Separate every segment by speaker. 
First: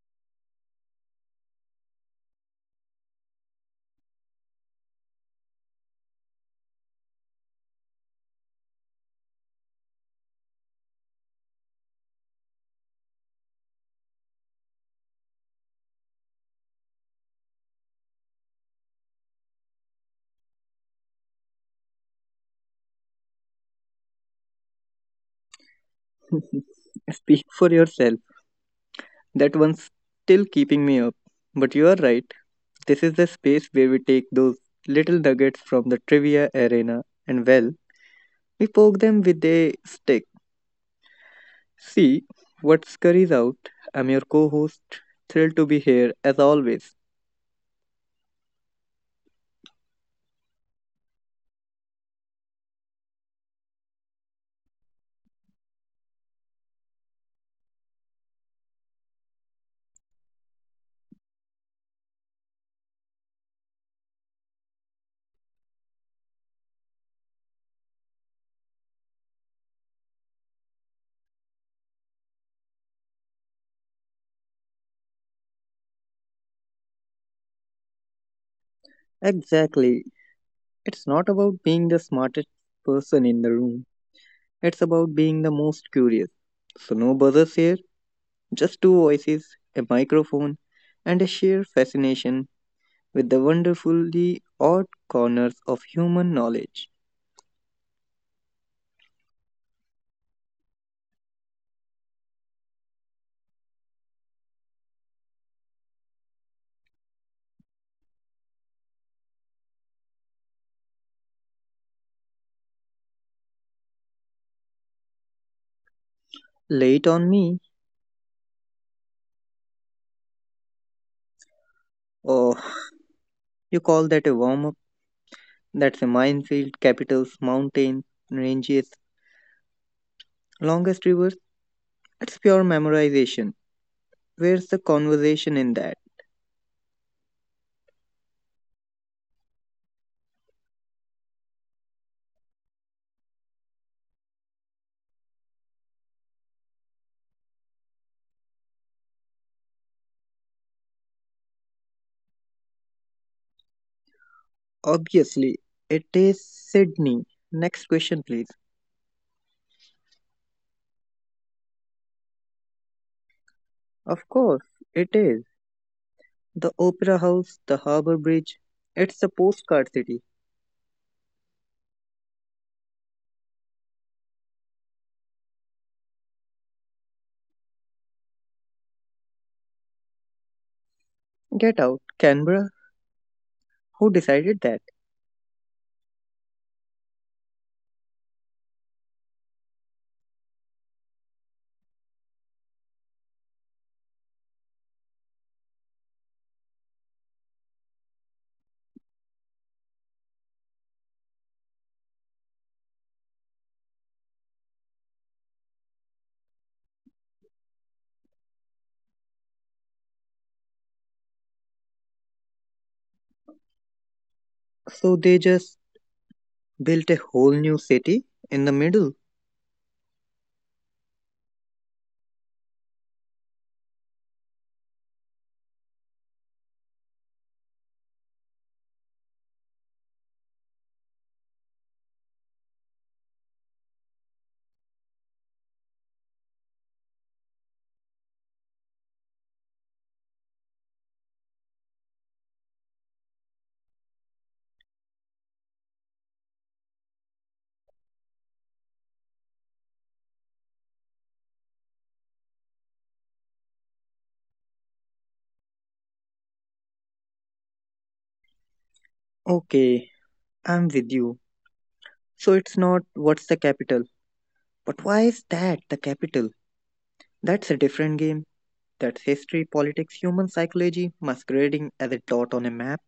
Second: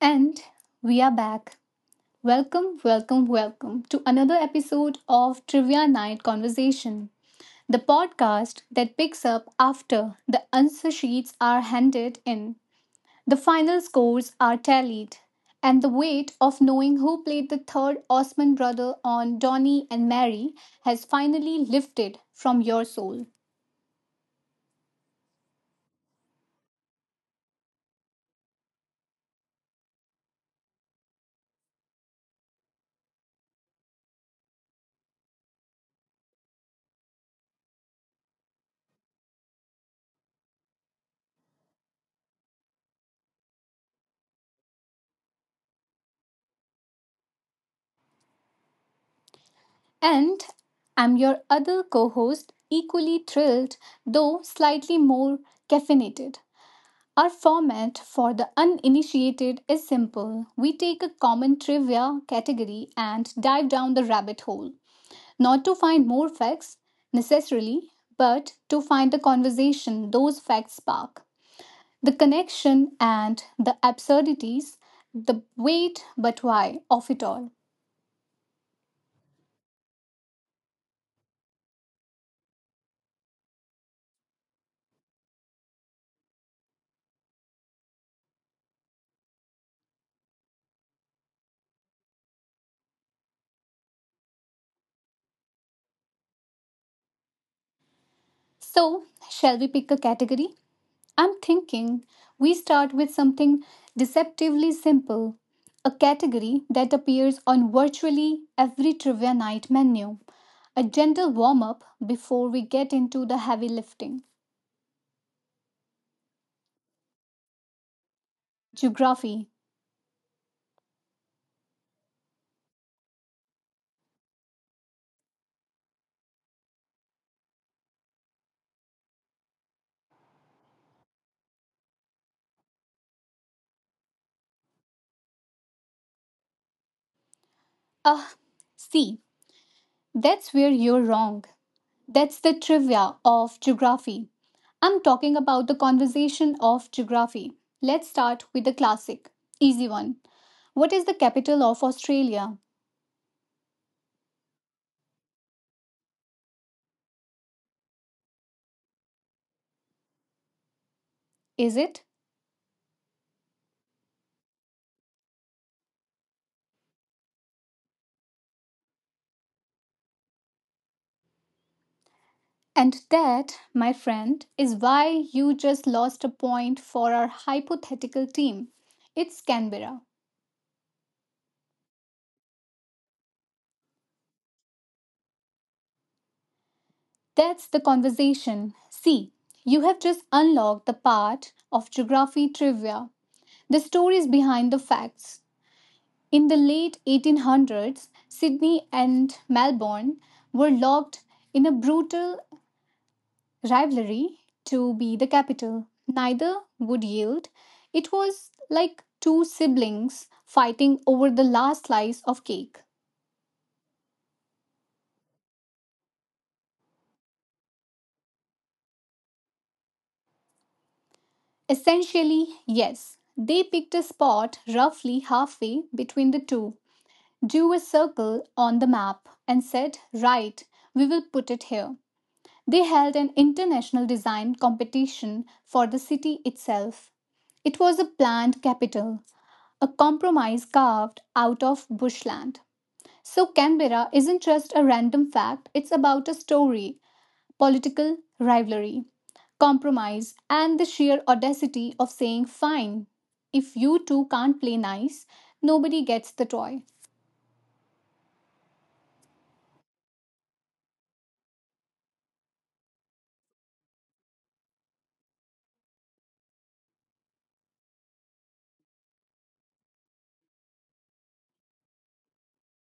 Speaker 1: And we are back. Welcome, welcome, welcome to another episode of Trivia Night Conversation, the podcast that picks up after the answer sheets are handed in, the final scores are tallied, and the weight of knowing who played the third Osman brother on Donnie and Mary has finally lifted from your soul.
Speaker 2: Speak for yourself. That one's still keeping me up. But you are right. This is the space where we take those little nuggets from the trivia arena and, well, we poke them with a stick. See what scurries out. I'm your co host. Thrilled to be here, as always.
Speaker 1: And I'm your other co host, equally thrilled, though slightly more caffeinated. Our format for the uninitiated is simple. We take a common trivia category and dive down the rabbit hole, not to find more facts necessarily, but to find the conversation those facts spark. The connection and the absurdities, the wait but why of it all.
Speaker 2: Exactly. It's not about being the smartest person in the room, it's about being the most curious. So, no buzzers here, just two voices, a microphone, and a sheer fascination with the wonderfully odd corners of human knowledge.
Speaker 1: So, shall we pick a category? I'm thinking we start with something deceptively simple, a category that appears on virtually every trivia night menu, a gentle warm up before we get into the heavy lifting.
Speaker 2: Late on me?
Speaker 1: Geography.
Speaker 2: Oh, you call that a warm up? That's a minefield, capitals, mountains, ranges, longest rivers. That's pure memorization. Where's the conversation in that?
Speaker 1: Ah, see, that's where you're wrong. That's the trivia of geography. I'm talking about the conversation of geography. Let's start with the classic, easy one. What is the capital of Australia?
Speaker 2: Obviously, it is Sydney. Next question, please.
Speaker 1: Is it?
Speaker 2: Of course, it is. The Opera House, the Harbour Bridge. It's the postcard city.
Speaker 1: And that, my friend, is why you just lost a point for our hypothetical team. It's Canberra.
Speaker 2: Get out, Canberra. Who decided that?
Speaker 1: That's the conversation. See, you have just unlocked the part of geography trivia, the stories behind the facts. In the late 1800s, Sydney and Melbourne were locked in a brutal rivalry to be the capital. Neither would yield. It was like two siblings fighting over the last slice of cake.
Speaker 2: So they just built a whole new city in the middle?
Speaker 1: Essentially, yes, they picked a spot roughly halfway between the two, drew a circle on the map, and said, right, we will put it here. They held an international design competition for the city itself. It was a planned capital, a compromise carved out of bushland. So, Canberra isn't just a random fact, it's about a story, political rivalry, compromise, and the sheer audacity of saying, fine, if you two can't play nice, nobody gets the toy.
Speaker 2: Okay, I'm with you. So it's not what's the capital. But why is that the capital? That's a different game. That's history, politics, human psychology masquerading as a dot on a map.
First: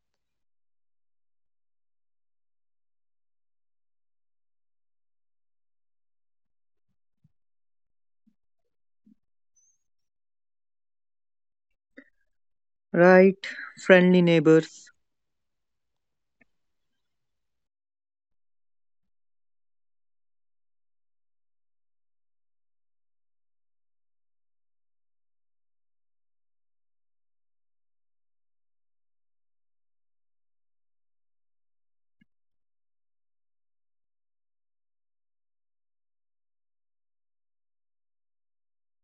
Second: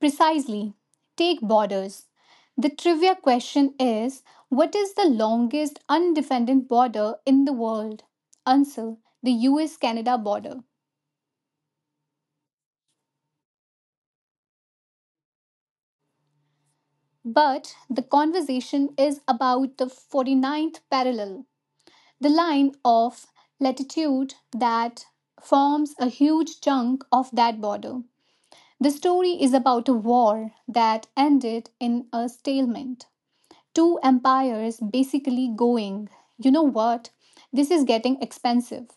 Speaker 1: Precisely. Take borders. The trivia question is, what is the longest undefended border in the world? Answer: the US Canada border.
Speaker 2: Right, friendly neighbors.
Speaker 1: But the conversation is about the 49th parallel. The line of latitude that forms a huge chunk of that border. The story is about a war that ended in a stalemate. Two empires basically going, you know what, this is getting expensive.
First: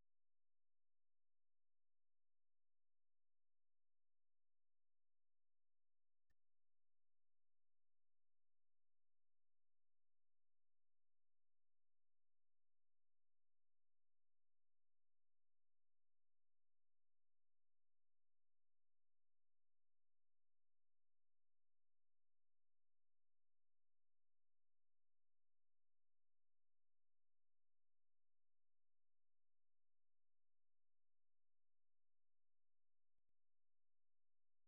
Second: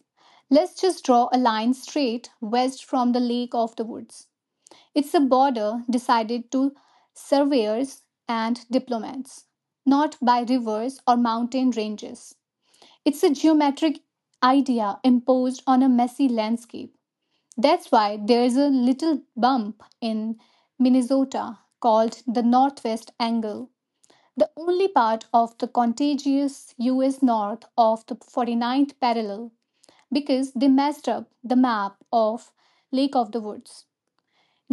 Speaker 1: Let's just draw a line straight west from the Lake of the Woods. It's a border decided to surveyors and diplomats, not by rivers or mountain ranges. It's a geometric idea imposed on a messy landscape. That's why there's a little bump in Minnesota called the Northwest Angle, the only part of the contiguous US north of the 49th parallel, because they messed up the map of Lake of the Woods.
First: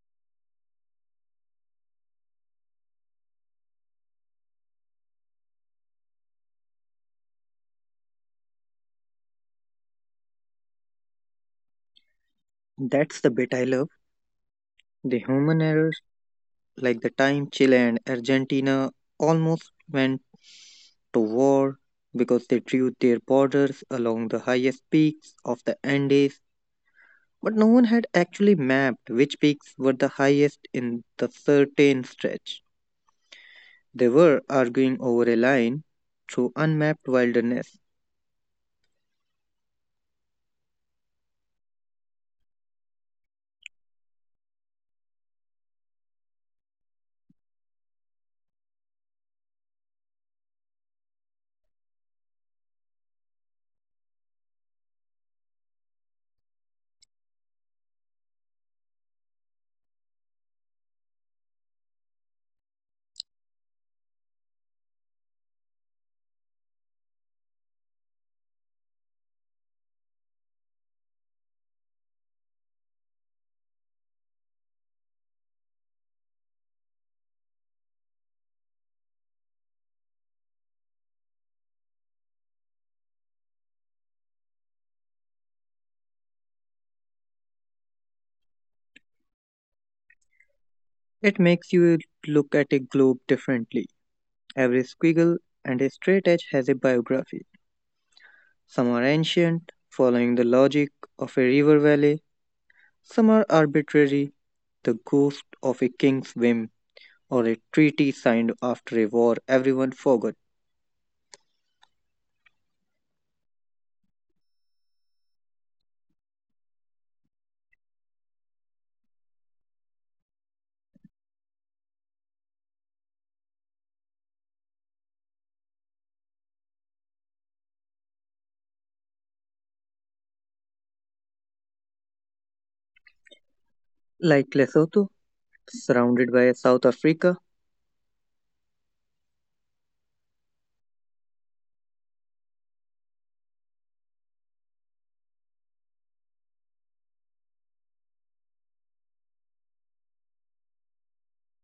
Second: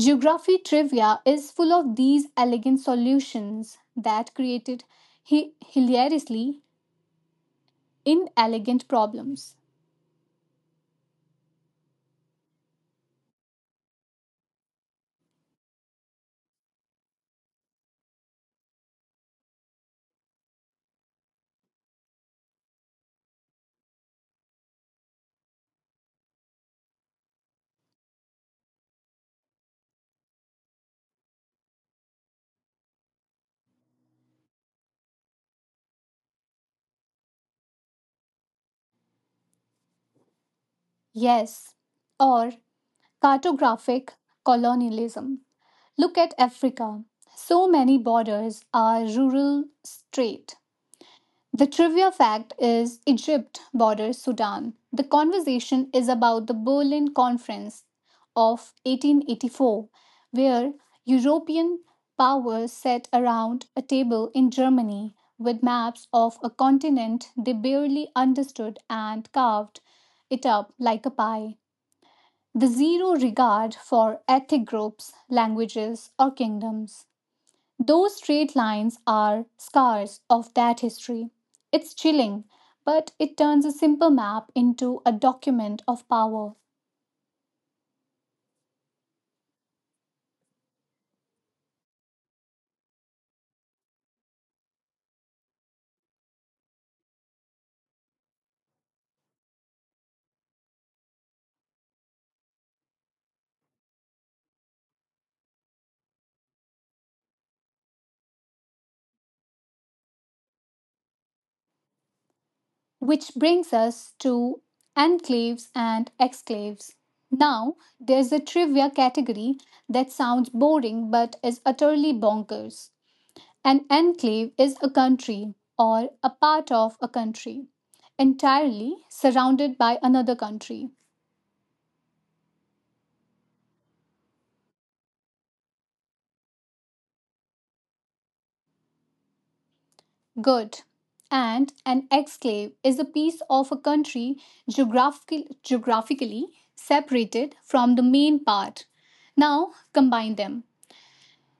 Speaker 1: Geography trivia is full of these elegant solutions that created hilariously inelegant problems.
Speaker 2: That's the bit I love. The human errors, like the time Chile and Argentina almost went to war because they drew their borders along the highest peaks of the Andes. But no one had actually mapped which peaks were the highest in the certain stretch. They were arguing over a line through unmapped wilderness.
Speaker 1: Yes, or cartographic colonialism. Look at Africa. So many borders are rural straight. The trivia fact is Egypt borders Sudan. The conversation is about the Berlin Conference of 1884, where European powers sat around a table in Germany with maps of a continent they barely understood and carved it up like a pie, the zero regard for ethnic groups, languages, or kingdoms. Those straight lines are scars of that history. It's chilling, but it turns a simple map into a document of power,
Speaker 2: It makes you look at a globe differently. Every squiggle and a straight edge has a biography. Some are ancient, following the logic of a river valley, some are arbitrary, the ghost of a king's whim or a treaty signed after a war everyone forgot.
Speaker 1: which brings us to enclaves and exclaves. Now, there's a trivia category that sounds boring but is utterly bonkers. An enclave is a country or a part of a country entirely surrounded by another country.
Speaker 2: Like Lesotho, surrounded by South Africa.
Speaker 1: Good. And an exclave is a piece of a country geographically separated from the main part. Now combine them.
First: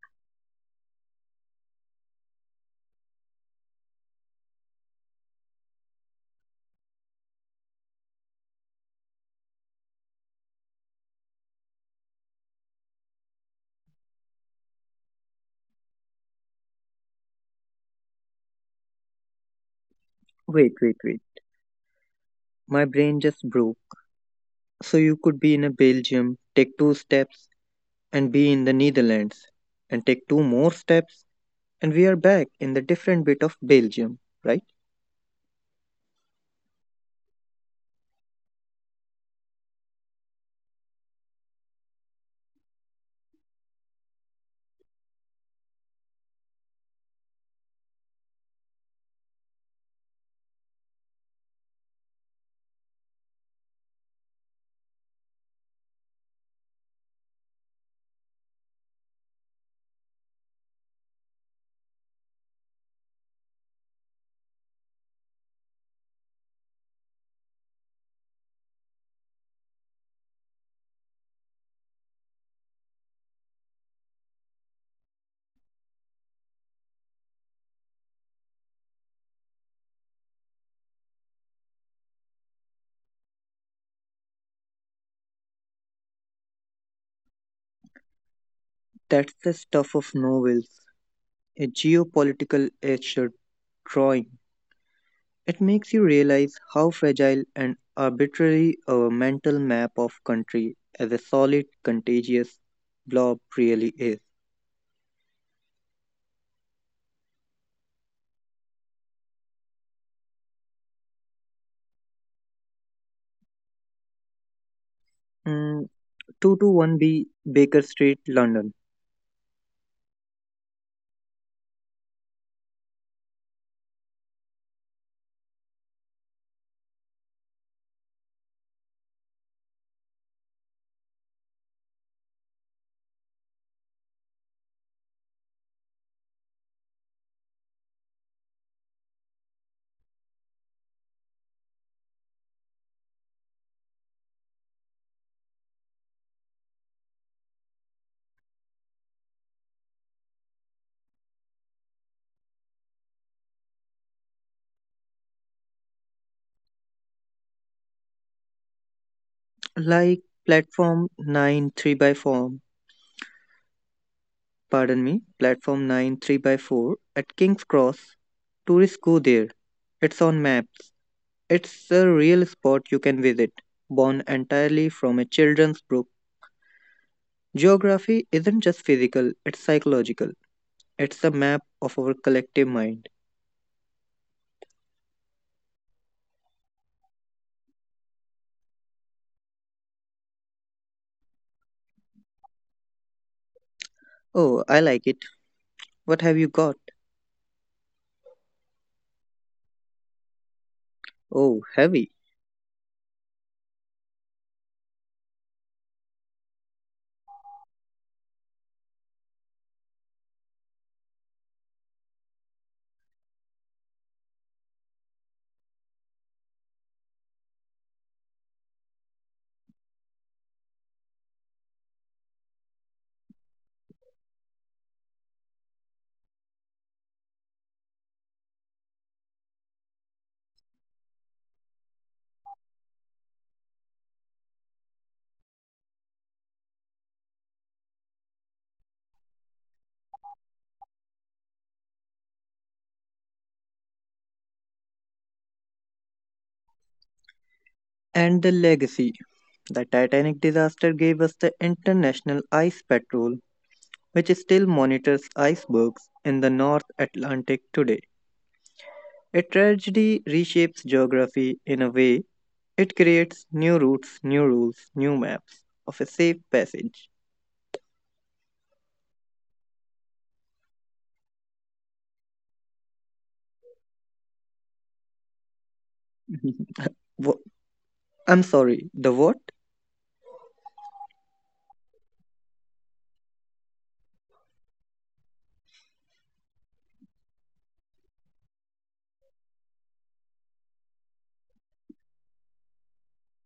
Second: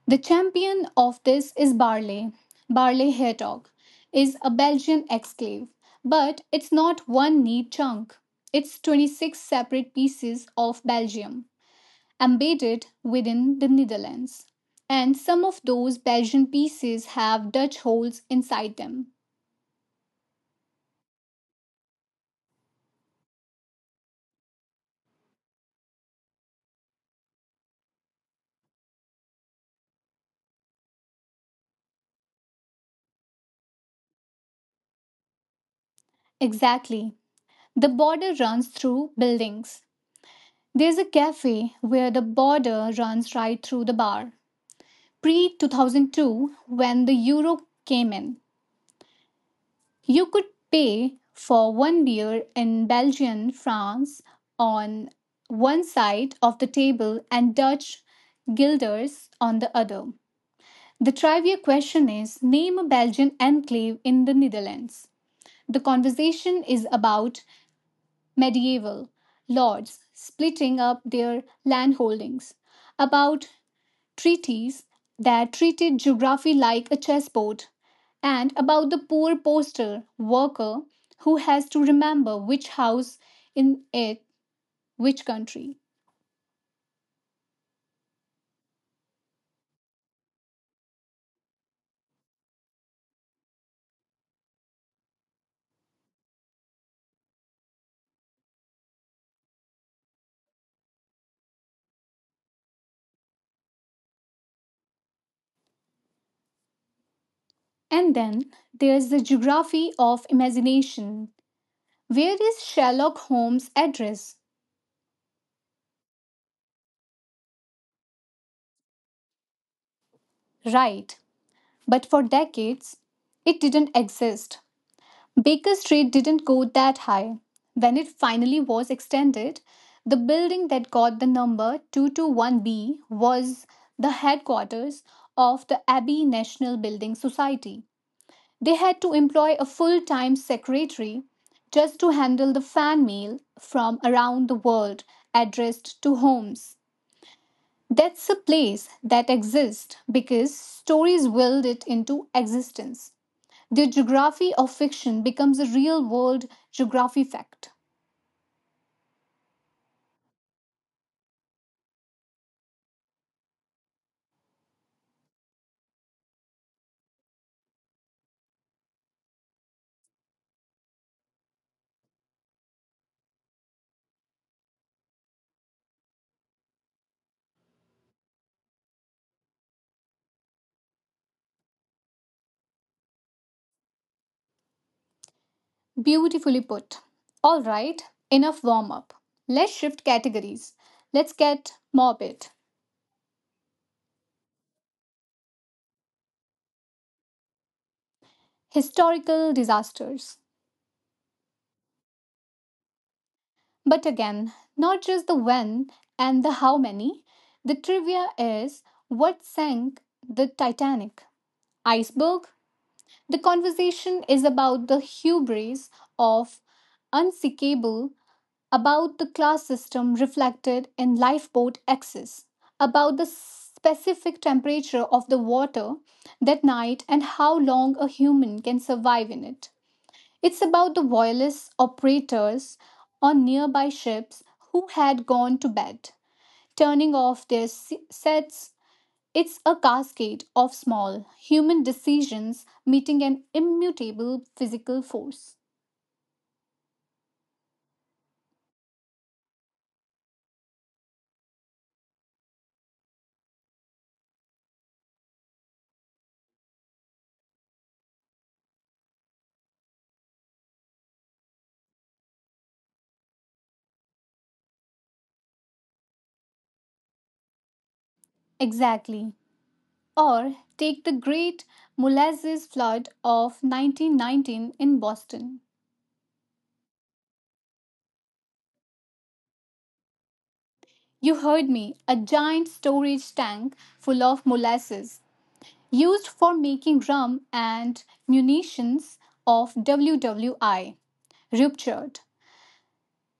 Speaker 1: The champion of this is Barley. Barley Hertog is a Belgian exclave, but it's not one neat chunk. It's 26 separate pieces of Belgium, embedded within the Netherlands, and some of those Belgian pieces have Dutch holes inside them.
Speaker 2: Wait, wait, wait. My brain just broke. So you could be in a Belgium, take two steps, and be in the Netherlands, and take two more steps, and we are back in the different bit of Belgium, right?
Speaker 1: Exactly. The border runs through buildings. There's a cafe where the border runs right through the bar. Pre 2002, when the euro came in, you could pay for one beer in Belgian francs on one side of the table and Dutch guilders on the other. The trivia question is, name a Belgian enclave in the Netherlands. The conversation is about medieval lords splitting up their landholdings, about treaties that treated geography like a chessboard, and about the poor postal worker who has to remember which house in it, which country.
Speaker 2: That's the stuff of novels, a geopolitical etcher drawing. It makes you realize how fragile and arbitrary a mental map of country as a solid, contagious blob really is.
Speaker 1: And then there's the geography of imagination. Where is Sherlock Holmes' address?
Speaker 2: Mm, 221B Baker Street, London.
Speaker 1: Right. But for decades, it didn't exist. Baker Street didn't go that high. When it finally was extended, the building that got the number 221B was the headquarters of the Abbey National Building Society. They had to employ a full time secretary just to handle the fan mail from around the world addressed to homes. That's a place that exists because stories willed it into existence. The geography of fiction becomes a real world geography fact.
Speaker 2: Like platform 9 3 by 4, pardon me, platform 9 3 by 4 at King's Cross. Tourists go there. It's on maps. It's a real spot you can visit, born entirely from a children's book. Geography isn't just physical, it's psychological. It's a map of our collective mind.
Speaker 1: Beautifully put. All right, enough warm up. Let's shift categories. Let's get morbid.
Speaker 2: Oh, I like it. What have you got?
Speaker 1: Historical disasters.
Speaker 2: Oh, heavy.
Speaker 1: But again, not just the when and the how many. The trivia is, what sank the Titanic? Iceberg. The conversation is about the hubris of unseekable, about the class system reflected in lifeboat access, about the specific temperature of the water that night and how long a human can survive in it. It's about the wireless operators on nearby ships who had gone to bed, turning off their sets. It's a cascade of small human decisions meeting an immutable physical force.
Speaker 2: And the legacy. The Titanic disaster gave us the International Ice Patrol, which still monitors icebergs in the North Atlantic today. A tragedy reshapes geography in a way it creates new routes, new rules, new maps of a safe passage.
Speaker 1: Exactly. Or take the great molasses flood of 1919 in Boston.
Speaker 2: Wha- I'm sorry, the what?
Speaker 1: You heard me, a giant storage tank full of molasses used for making rum and munitions of WWI ruptured.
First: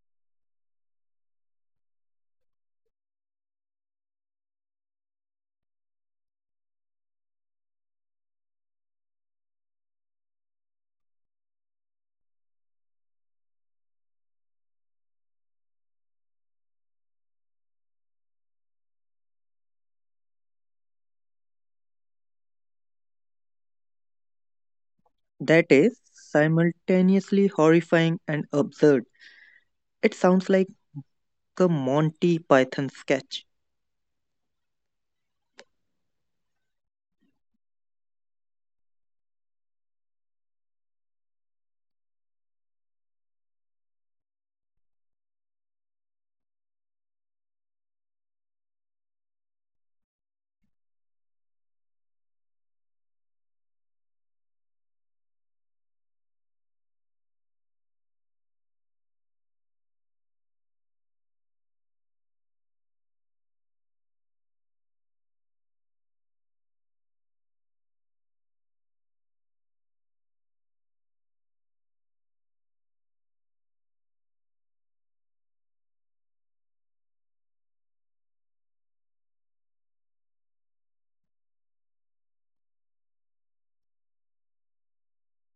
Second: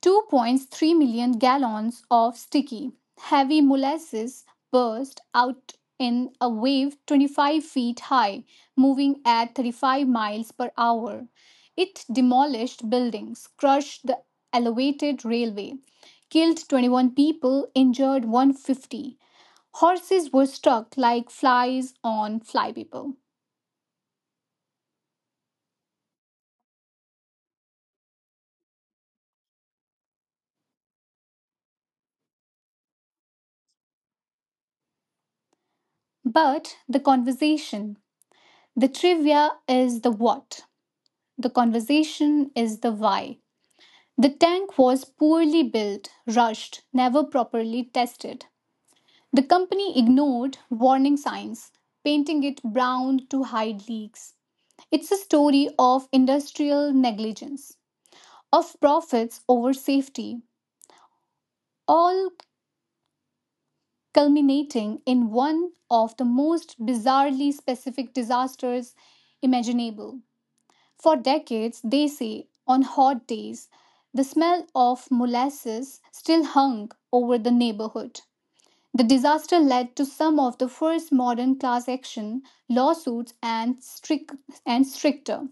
Speaker 1: 2.3 million gallons of sticky, heavy molasses burst out in a wave 25 feet high, moving at 35 miles per hour. It demolished buildings, crushed the elevated railway, killed 21 people, injured 150. Horses were struck like flies on flypaper.
Speaker 2: That is simultaneously horrifying and absurd. It sounds like a Monty Python sketch.
Speaker 1: But the conversation, the trivia is the what, the conversation is the why. The tank was poorly built, rushed, never properly tested. The company ignored warning signs, painting it brown to hide leaks. It's a story of industrial negligence, of profits over safety, all culminating in one of the most bizarrely specific disasters imaginable. For decades, they say, on hot days, the smell of molasses still hung over the neighborhood. The disaster led to some of the first modern class action lawsuits and, and stricter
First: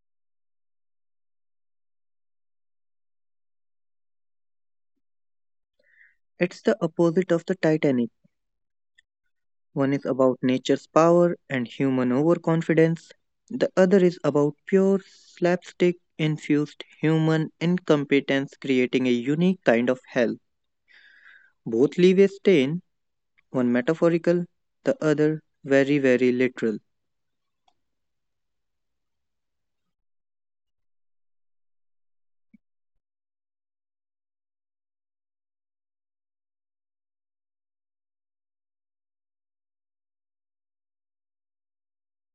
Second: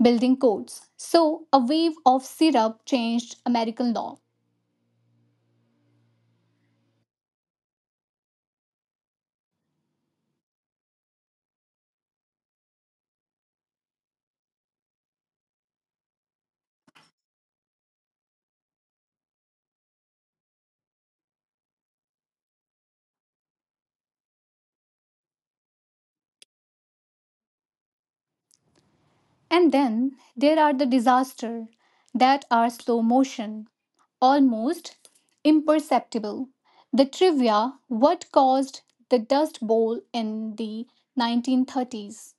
Speaker 1: building codes. So, a wave of syrup changed American law.
Speaker 2: It's the opposite of the Titanic. One is about nature's power and human overconfidence. The other is about pure slapstick infused human incompetence creating a unique kind of hell. Both leave a stain, one metaphorical, the other very, very literal.
Speaker 1: And then there are the disasters that are slow motion, almost imperceptible. The trivia, what caused the Dust Bowl in the 1930s?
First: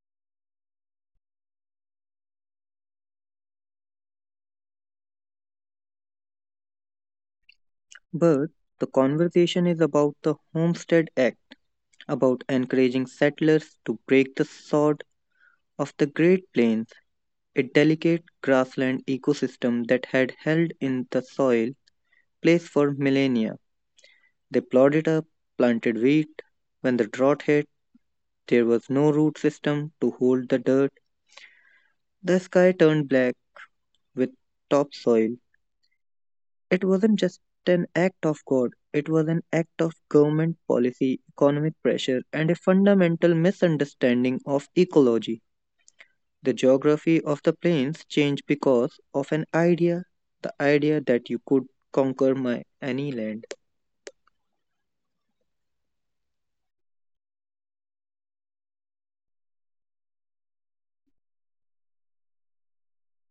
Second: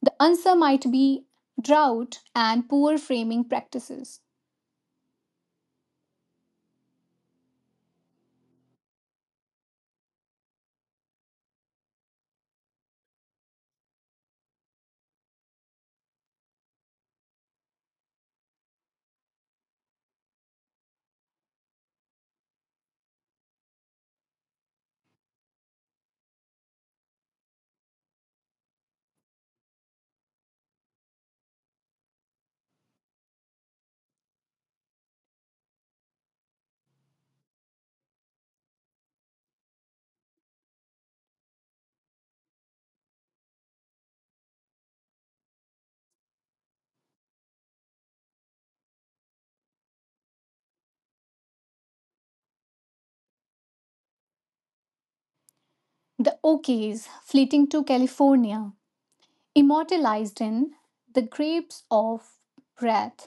Speaker 1: The answer might be drought and poor framing practices.
Speaker 2: But the conversation is about the Homestead Act, about encouraging settlers to break the sod of the Great Plains, a delicate grassland ecosystem that had held in the soil place for millennia. They plowed it up, planted wheat. When the drought hit, there was no root system to hold the dirt. The sky turned black with topsoil. It wasn't just an act of God, it was an act of government policy, economic pressure, and a fundamental misunderstanding of ecology. The geography of the plains changed because of an idea, the idea that you could conquer any land.
Speaker 1: The Okies fleeting to California, immortalized in The Grapes of Wrath.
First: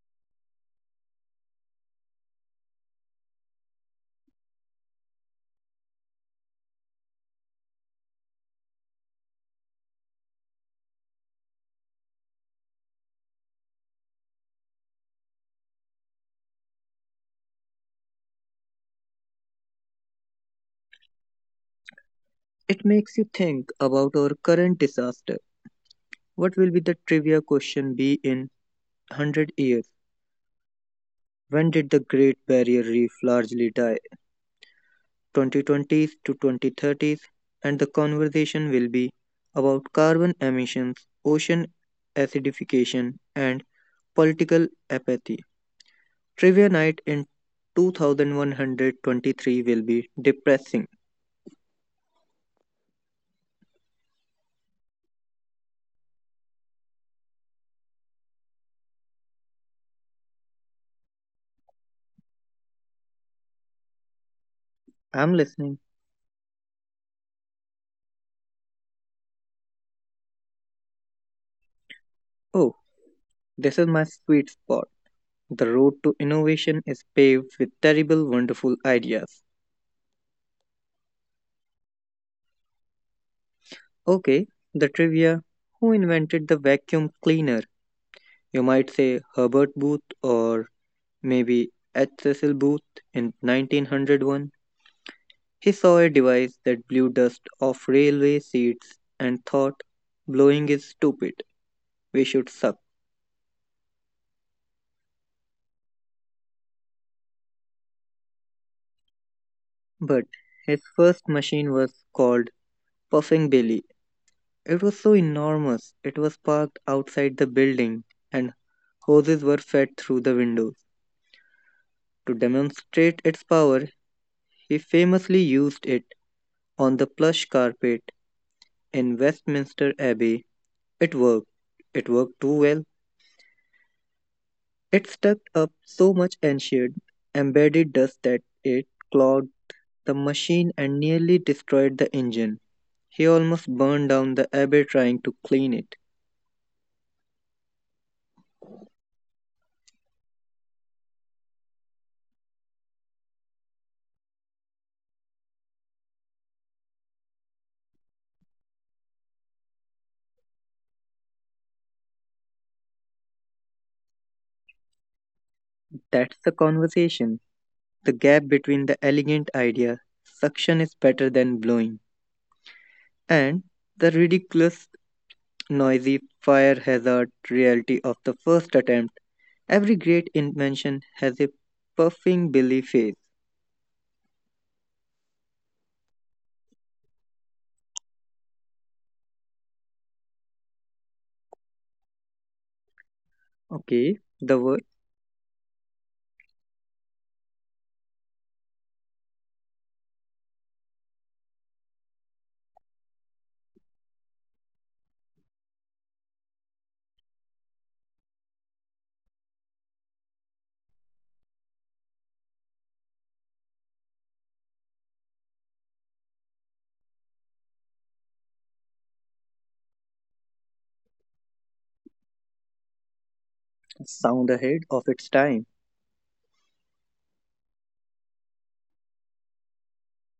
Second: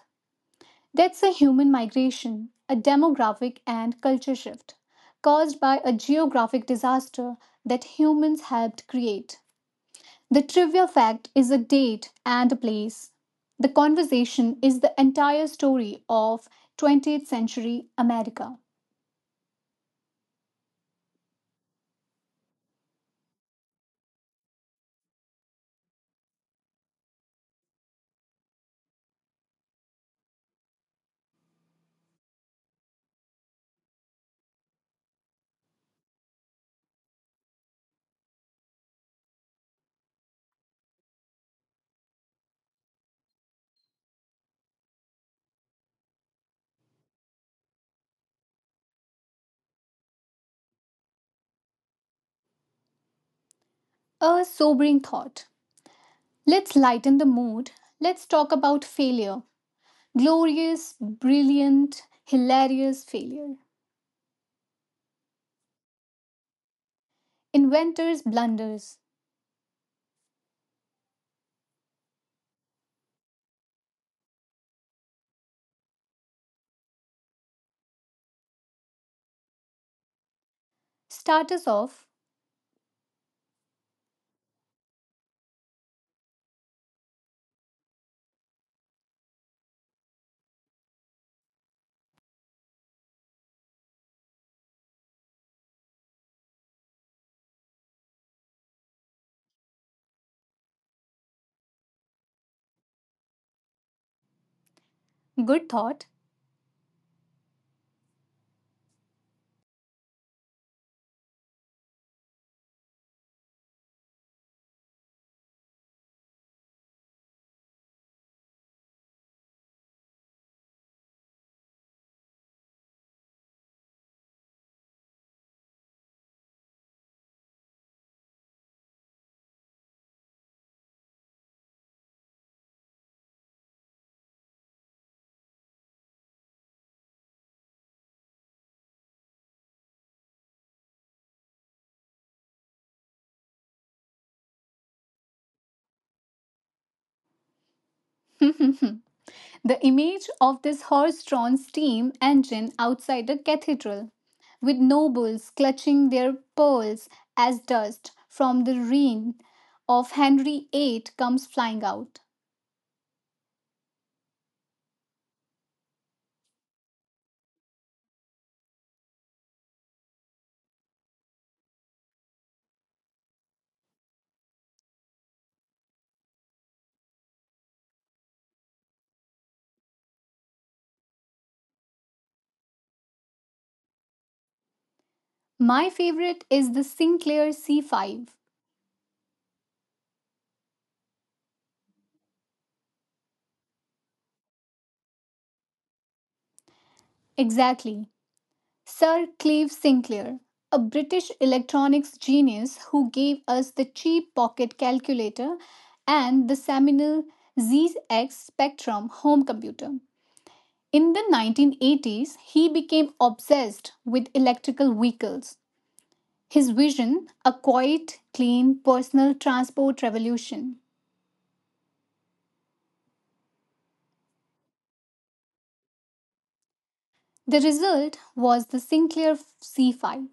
Speaker 1: That's a human migration, a demographic and culture shift caused by a geographic disaster that humans helped create. The trivia fact is a date and a place. The conversation is the entire story of 20th century America.
Speaker 2: It makes you think about our current disaster. What will be the trivia question be in 100 years? When did the Great Barrier Reef largely die? 2020s to 2030s, and the conversation will be about carbon emissions, ocean acidification, and political apathy. Trivia night in 2123 will be depressing.
Speaker 1: A sobering thought. Let's lighten the mood. Let's talk about failure. Glorious, brilliant, hilarious failure.
Speaker 2: I'm listening.
Speaker 1: Inventor's blunders.
Speaker 2: Oh, this is my sweet spot. The road to innovation is paved with terrible, wonderful ideas.
Speaker 1: Start us off.
Speaker 2: Okay, the trivia. Who invented the vacuum cleaner? You might say Herbert Booth or maybe H. Cecil Booth in 1901. He saw a device that blew dust off railway seats and thought, blowing is stupid. We should suck.
Speaker 1: Good thought.
Speaker 2: But his first machine was called Puffing Billy. It was so enormous, it was parked outside the building, and hoses were fed through the windows. To demonstrate its power, he famously used it on the plush carpet in Westminster Abbey. It worked. It worked too well. It sucked up so much ancient, embedded dust that it clogged the machine and nearly destroyed the engine. He almost burned down the abbey trying to clean it.
Speaker 1: The image of this horse drawn steam engine outside a cathedral, with nobles clutching their pearls as dust from the reign of Henry VIII comes flying out.
Speaker 2: That's the conversation. The gap between the elegant idea, suction is better than blowing, and the ridiculous, noisy, fire hazard reality of the first attempt. Every great invention has a puffing belly phase.
Speaker 1: My favorite is the Sinclair C5.
Speaker 2: Okay, the word
Speaker 1: Exactly. Sir Clive Sinclair, a British electronics genius who gave us the cheap pocket calculator and the seminal ZX Spectrum home computer. In the 1980s, he became obsessed with electrical vehicles. His vision, a quiet, clean, personal transport revolution.
Speaker 2: sound ahead of its time.
Speaker 1: The result was the Sinclair C5,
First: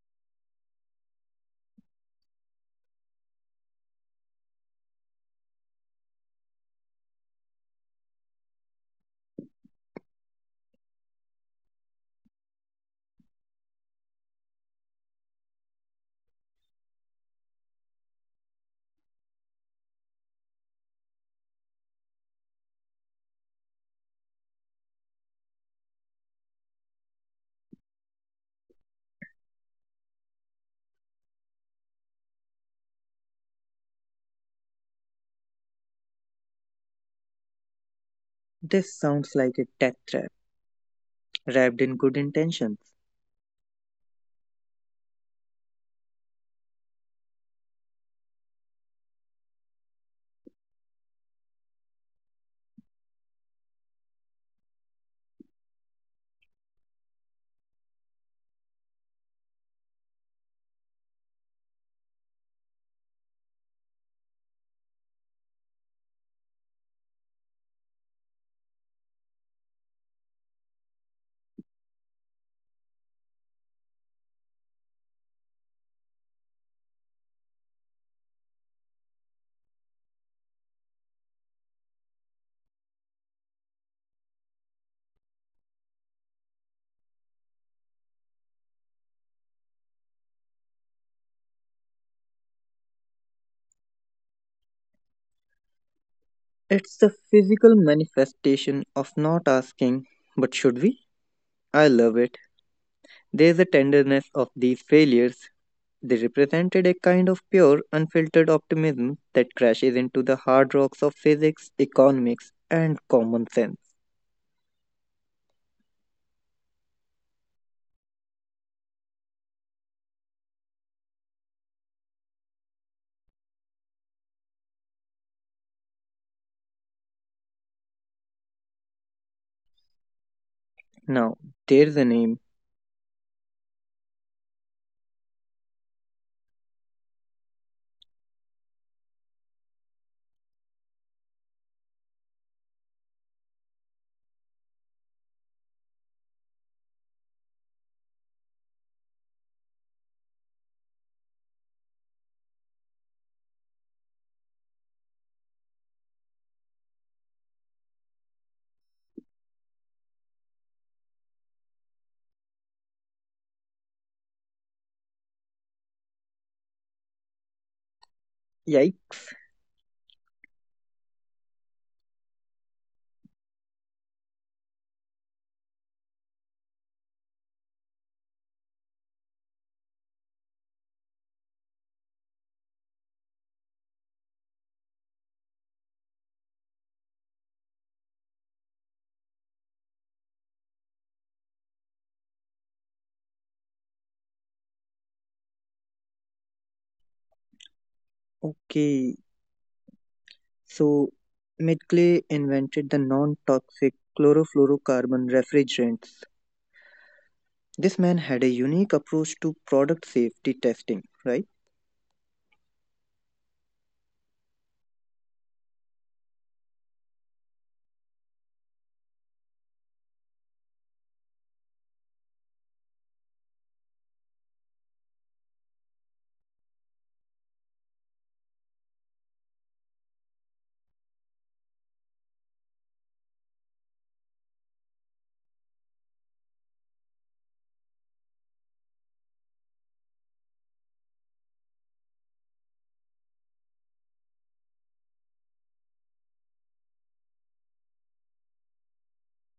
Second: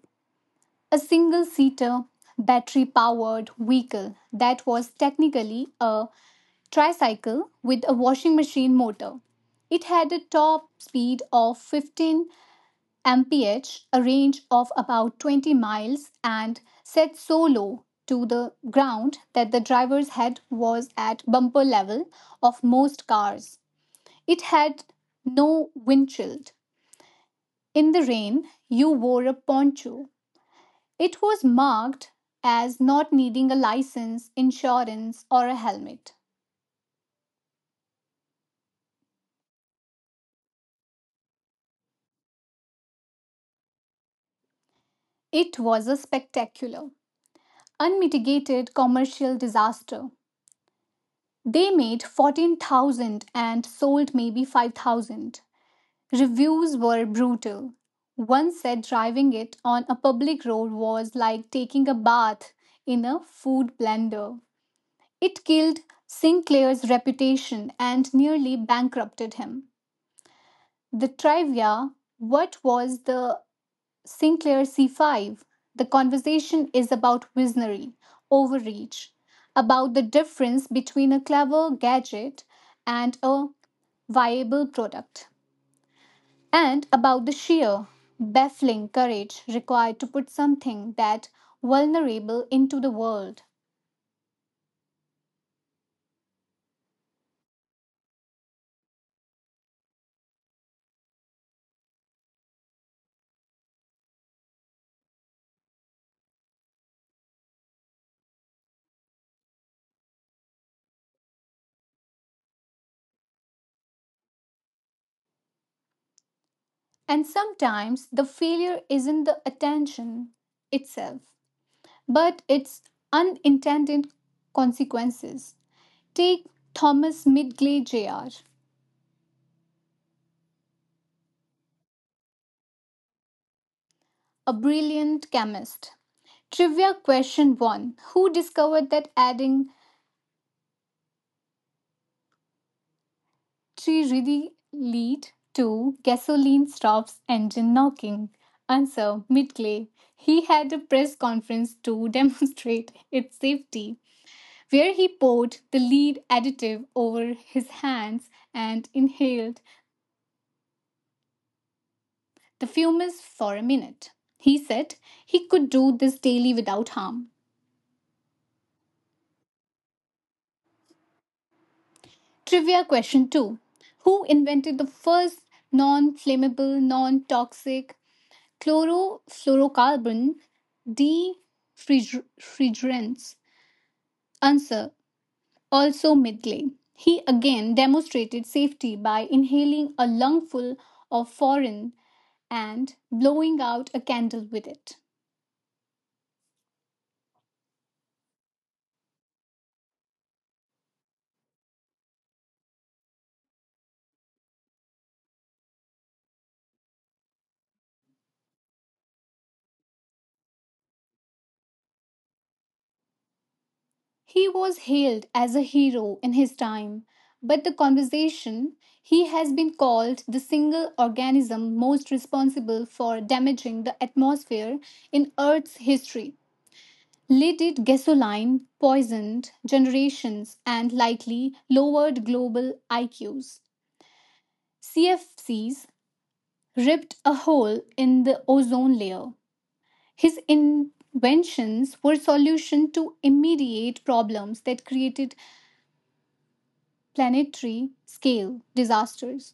Speaker 1: a single seater, battery powered vehicle that was technically a tricycle with a washing machine motor. It had a top speed of 15 mph, a range of about 20 miles, and set so low to the ground that the driver's head was at bumper level of most cars. It had no windshield. In the rain, you wore a poncho. It was marked as not needing a license, insurance, or a helmet.
Speaker 2: This sounds like a death trap wrapped in good intentions.
Speaker 1: It was a spectacular, unmitigated commercial disaster. They made 14,000 and sold maybe 5,000. Reviews were brutal. One said driving it on a public road was like taking a bath in a food blender. It killed Sinclair's reputation and nearly bankrupted him. The trivia, what was the Sinclair C5, the conversation is about visionary overreach, about the difference between a clever gadget and a viable product, and about the sheer, baffling courage required to put something that vulnerable into the world.
Speaker 2: It's the physical manifestation of not asking, but should we? I love it. There's a tenderness of these failures. They represented a kind of pure, unfiltered optimism that crashes into the hard rocks of physics, economics, and common sense.
Speaker 1: And sometimes the failure isn't the attention itself, but its unintended consequences. Take Thomas Midgley Jr.,
Speaker 2: Now, there's a name.
Speaker 1: a brilliant chemist. Trivia question 1: who discovered that adding triridine lead to gasoline stops engine knocking? Answer: Midgley. He had a press conference to demonstrate its safety, where he poured the lead additive over his hands and inhaled the fumes for a minute. He said he could do this daily without harm.
Speaker 2: Yikes.
Speaker 1: Trivia question two: who invented the first non flammable, non toxic chlorofluorocarbon defrigerants? Answer: also Midgley. He again demonstrated safety by inhaling a lungful of foreign and blowing out a candle with it.
Speaker 2: Okay, so Midgley invented the non toxic chlorofluorocarbon refrigerants. This man had a unique approach to product safety testing, right?
Speaker 1: He was hailed as a hero in his time, but the conversation, he has been called the single organism most responsible for damaging the atmosphere in Earth's history. Leaded gasoline poisoned generations and likely lowered global IQs. CFCs ripped a hole in the ozone layer. His inventions were solution to immediate problems that created planetary scale disasters.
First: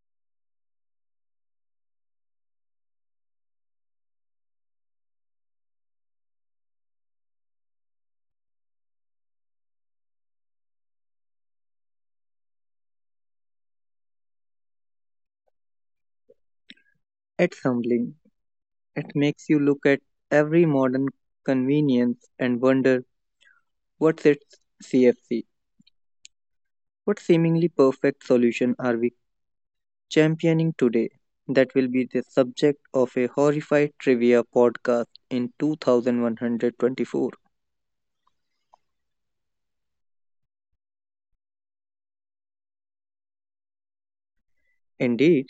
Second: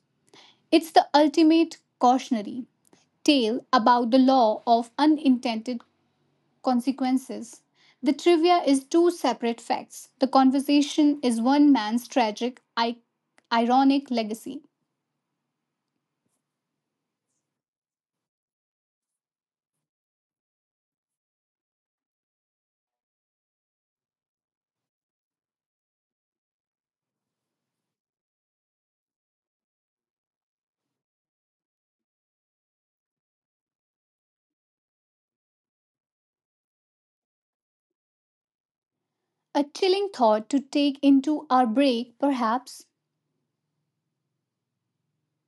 Speaker 1: It's the ultimate cautionary tale about the law of unintended consequences. The trivia is two separate facts. The conversation is one man's tragic, ironic legacy.
Speaker 2: It's humbling. It makes you look at every modern convenience and wonder what's its CFC? What seemingly perfect solution are we championing today? That will be the subject of a horrified trivia podcast in 2124.
Speaker 1: A chilling thought to take into our break, perhaps.
Speaker 2: Indeed,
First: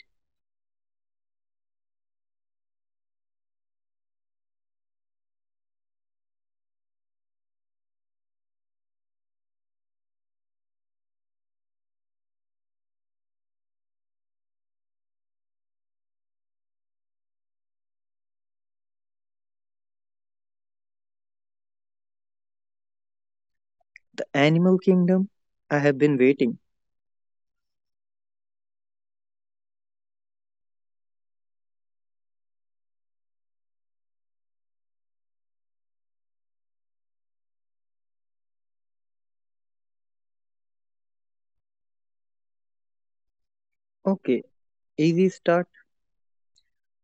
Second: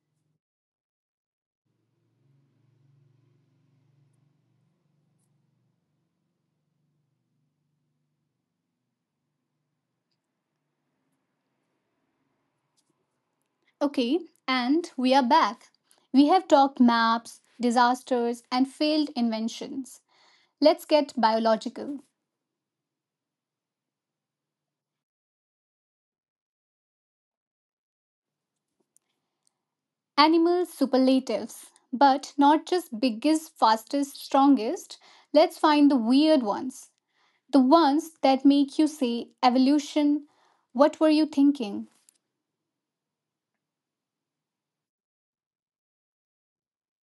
Speaker 1: Okay, and we are back. We have talked maps, disasters, and failed inventions. Let's get biological.
Speaker 2: the animal kingdom? I have been waiting.
Speaker 1: Animal superlatives, but not just biggest, fastest, strongest. Let's find the weird ones. The ones that make you say, evolution, what were you thinking?
Speaker 2: Okay, easy start.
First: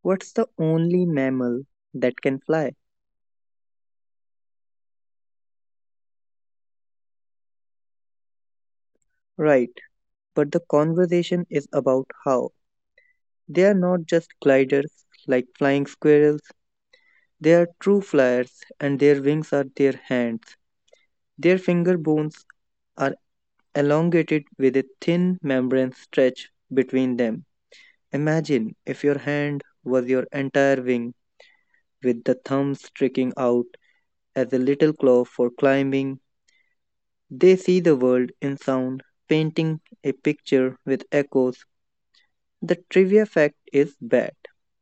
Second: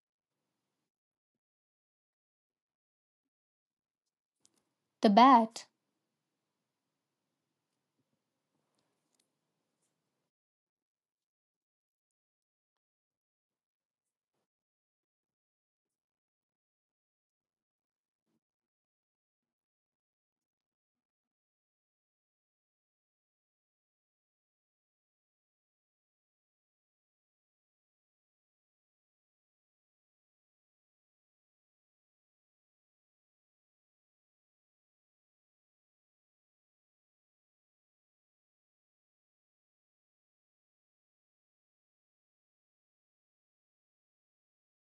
Speaker 2: What's the only mammal that can fly?
Speaker 1: The bat.
Speaker 2: Right, but the conversation is about how. They are not just gliders like flying squirrels. They are true flyers and their wings are their hands. Their finger bones are elongated with a thin membrane stretched between them. Imagine if your hand was your entire wing with the thumb sticking out as a little claw for climbing. They see the world in sound, painting a picture with echoes. The trivia fact is bad.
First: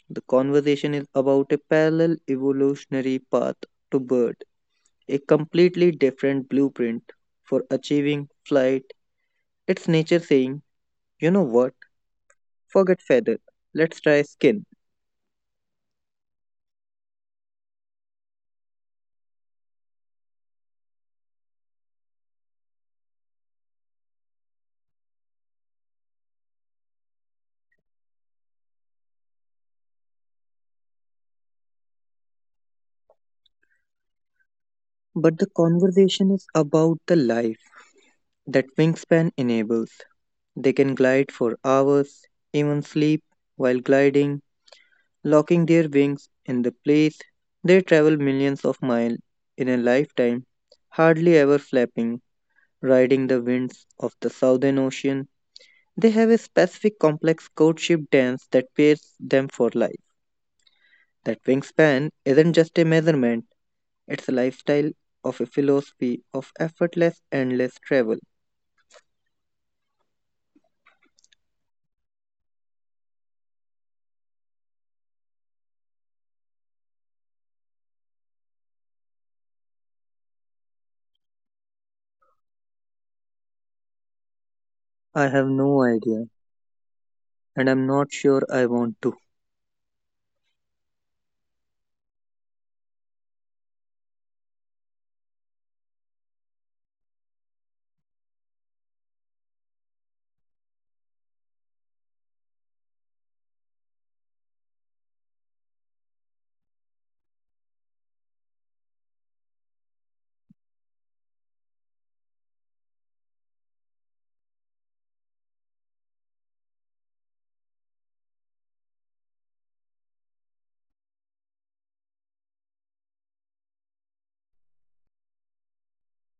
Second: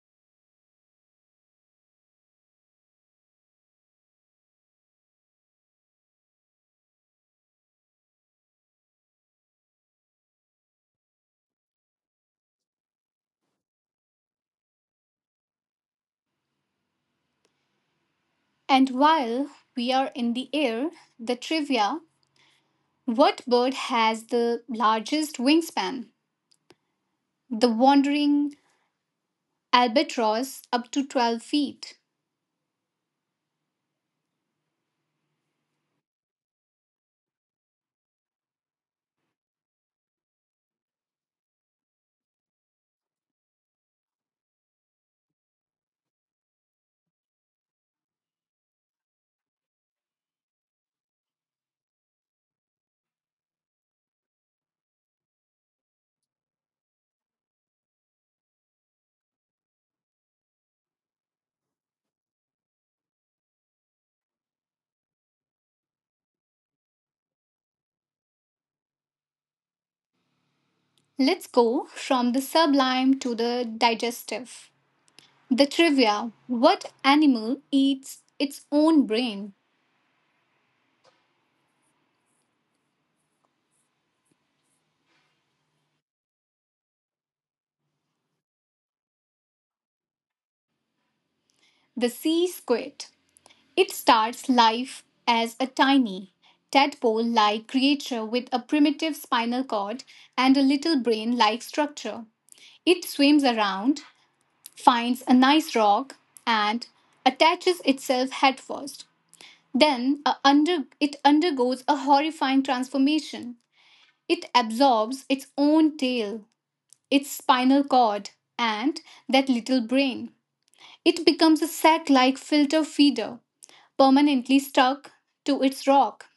Speaker 2: The conversation is about a parallel evolutionary path to birds, a completely different blueprint for achieving flight. It's nature saying, you know what, forget feather, let's try skin.
Speaker 1: And while we are in the air, the trivia: what bird has the largest wingspan? The wandering albatross, up to 12 feet.
Speaker 2: But the conversation is about the life that wingspan enables. They can glide for hours, even sleep while gliding, locking their wings in the place. They travel millions of miles in a lifetime, hardly ever flapping, riding the winds of the Southern Ocean. They have a specific complex courtship dance that pairs them for life. That wingspan isn't just a measurement, it's a lifestyle of a philosophy of effortless, endless travel.
Speaker 1: Let's go from the sublime to the digestive. The trivia: what animal eats its own brain?
Speaker 2: I have no idea, and I'm not sure I want to.
Speaker 1: The sea squid. It starts life as a tiny, tadpole like creature with a primitive spinal cord and a little brain like structure. It swims around, finds a nice rock, and attaches itself headfirst. It undergoes a horrifying transformation. It absorbs its own tail, its spinal cord, and that little brain. It becomes a sack like filter feeder, permanently stuck to its rock.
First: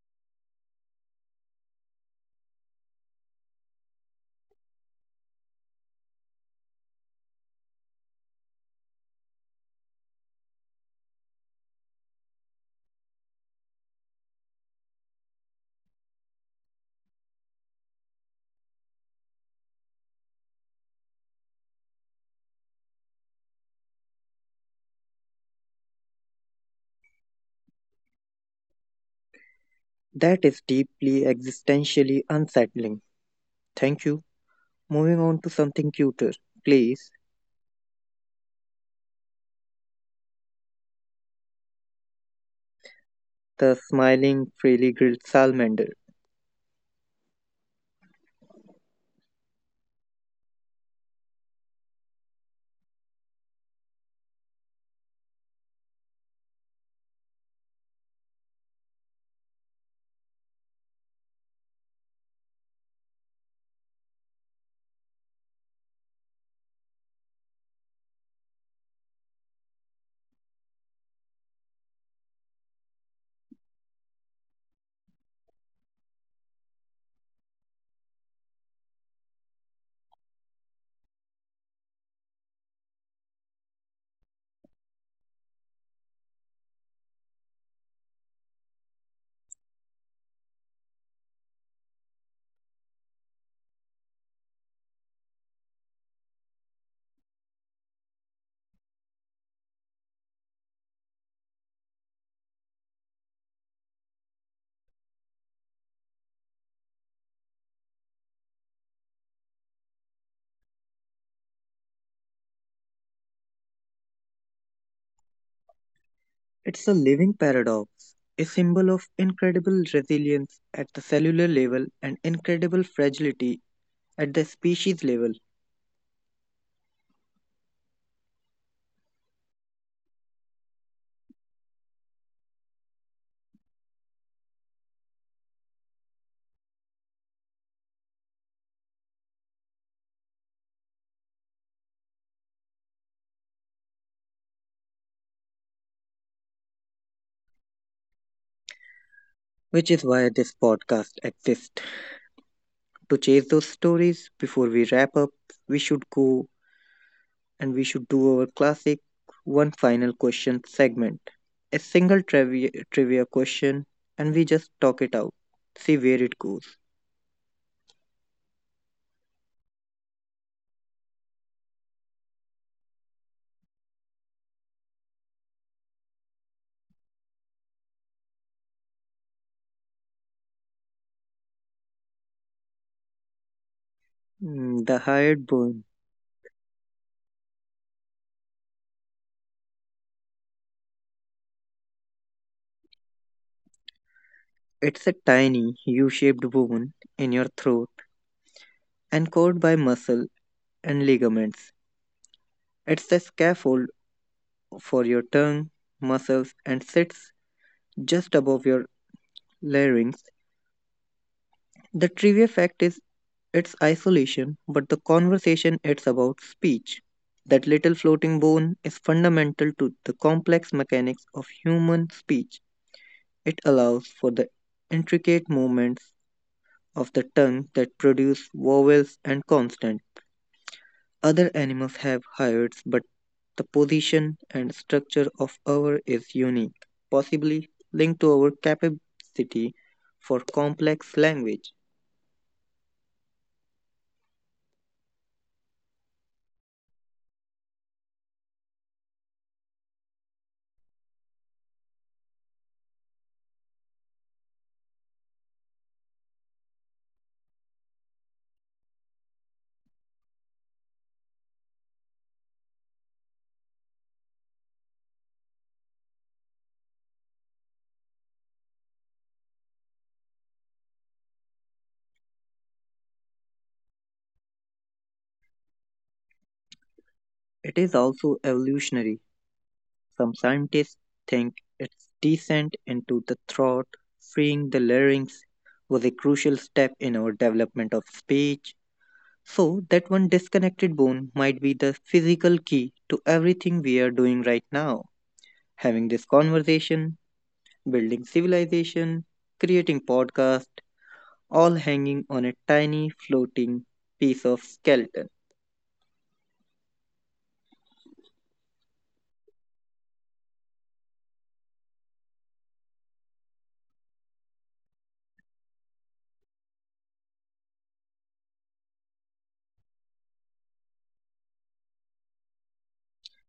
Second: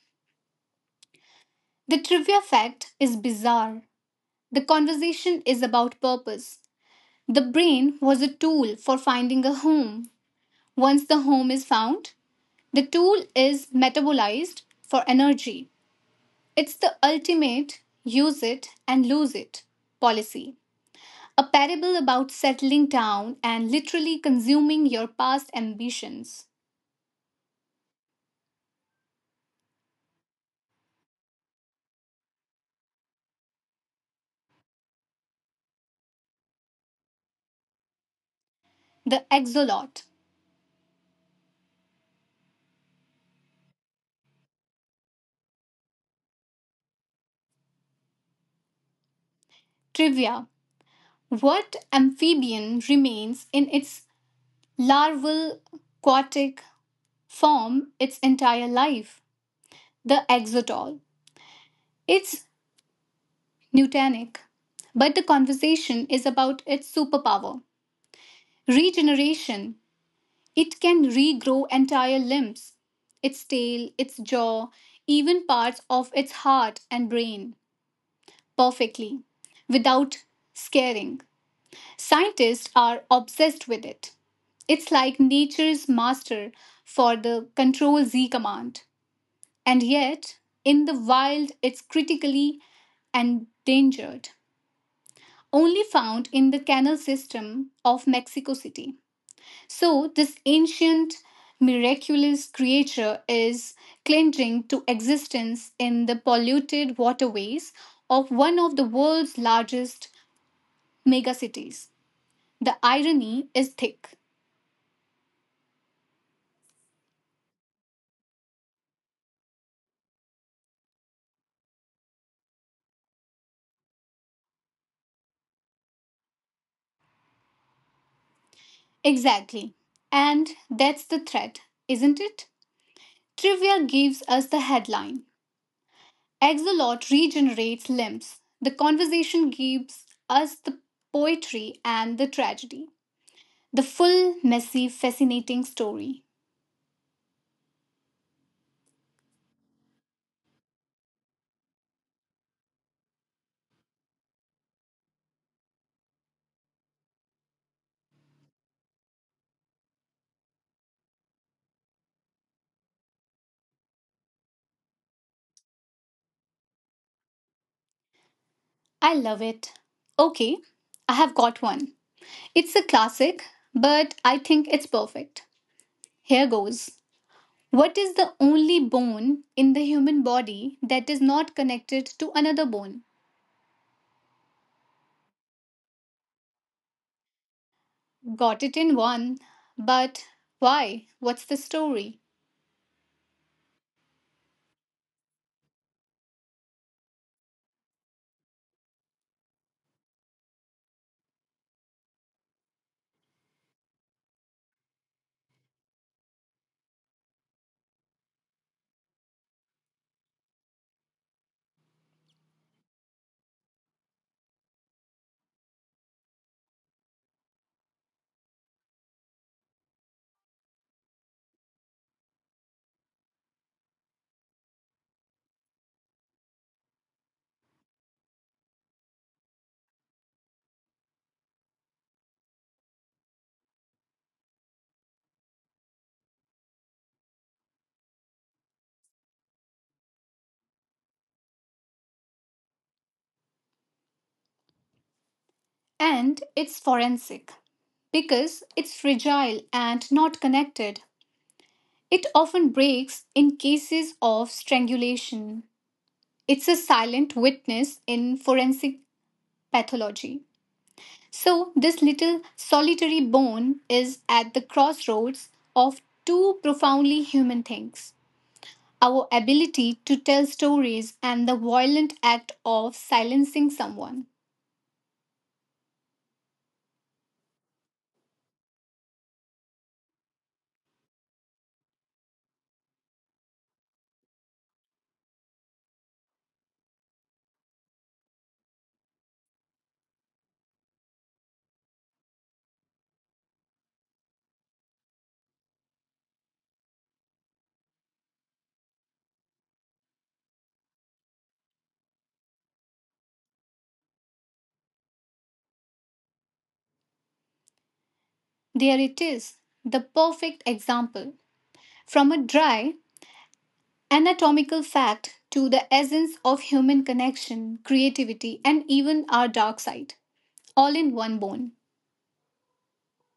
Speaker 1: The trivia fact is bizarre. The conversation is about purpose. The brain was a tool for finding a home. Once the home is found, the tool is metabolized for energy. It's the ultimate use it and lose it policy. A parable about settling down and literally consuming your past ambitions.
Speaker 2: That is deeply existentially unsettling. Thank you. Moving on to something cuter, please.
Speaker 1: The Exolot.
Speaker 2: The smiling, freely grilled salamander.
Speaker 1: Trivia: what amphibian remains in its larval aquatic form its entire life? The exotol. It's Newtonic, but the conversation is about its superpower. Regeneration. It can regrow entire limbs, its tail, its jaw, even parts of its heart and brain, perfectly, without scaring. Scientists are obsessed with it. It's like nature's master for the control Z command. And yet, in the wild, it's critically endangered, only found in the canal system of Mexico City. So, this ancient, miraculous creature is clinging to existence in the polluted waterways of one of the world's largest megacities. The irony is thick.
Speaker 2: It's a living paradox, a symbol of incredible resilience at the cellular level and incredible fragility at the species level,
Speaker 1: Exactly. And that's the threat, isn't it? Trivia gives us the headline: Axolot regenerates limbs. The conversation gives us the poetry and the tragedy. The full, messy, fascinating story.
Speaker 2: which is why this podcast exists. To chase those stories, before we wrap up, we should go and we should do our classic one final question segment. A single trivia question, and we just talk it out, see where it goes.
Speaker 1: I love it. Okay, I have got one. It's a classic, but I think it's perfect. Here goes. What is the only bone in the human body that is not connected to another bone?
Speaker 2: Mm, the hired bone.
Speaker 1: Got it in one, but why? What's the story?
Speaker 2: It's a tiny, U shaped bone in your throat anchored by muscle and ligaments. It's a scaffold for your tongue, muscles, and sits just above your larynx. The trivia fact is its isolation, but the conversation it's about speech. That little floating bone is fundamental to the complex mechanics of human speech. It allows for the intricate movements of the tongue that produce vowels and consonants. Other animals have hooves, but the position and structure of ours is unique, possibly linked to our capacity for complex language.
Speaker 1: And it's forensic because it's fragile and not connected. It often breaks in cases of strangulation. It's a silent witness in forensic pathology. So, this little solitary bone is at the crossroads of two profoundly human things: our ability to tell stories, and the violent act of silencing someone.
Speaker 2: It is also evolutionary. Some scientists think its descent into the throat, freeing the larynx, was a crucial step in our development of speech. So, that one disconnected bone might be the physical key to everything we are doing right now. Having this conversation building civilization, creating podcast, all hanging on a tiny floating piece of skeleton.
Speaker 1: There it is, the perfect example. From a dry anatomical fact to the essence of human connection, creativity, and even our dark side, all in one bone.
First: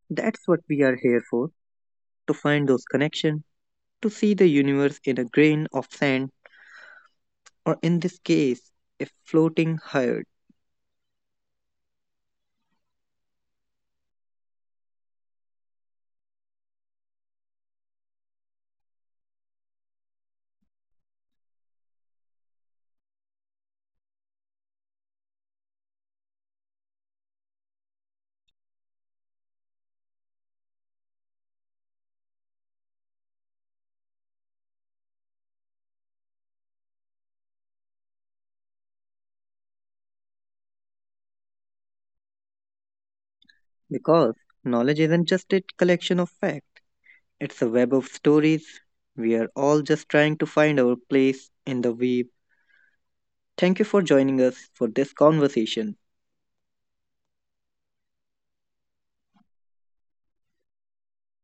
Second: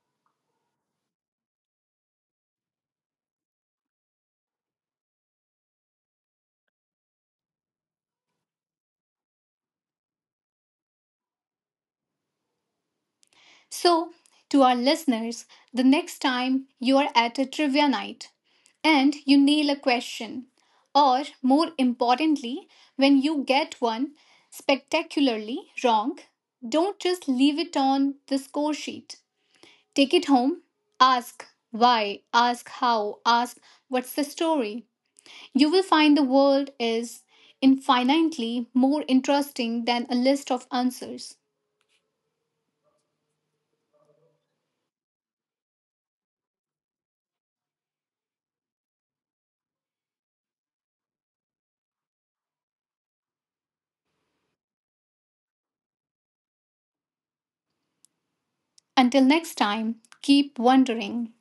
Speaker 2: That's what we are here for, to find those connections, to see the universe in a grain of sand, or in this case, a floating herd.
Speaker 1: So, to our listeners, the next time you are at a trivia night and you nail a question, or more importantly, when you get one spectacularly wrong, don't just leave it on the score sheet. Take it home, ask why, ask how, ask what's the story. You will find the world is infinitely more interesting than a list of answers.
Speaker 2: Because knowledge isn't just a collection of facts, it's a web of stories. We are all just trying to find our place in the weave. Thank you for joining us for this conversation.
Speaker 1: Until next time, keep wondering.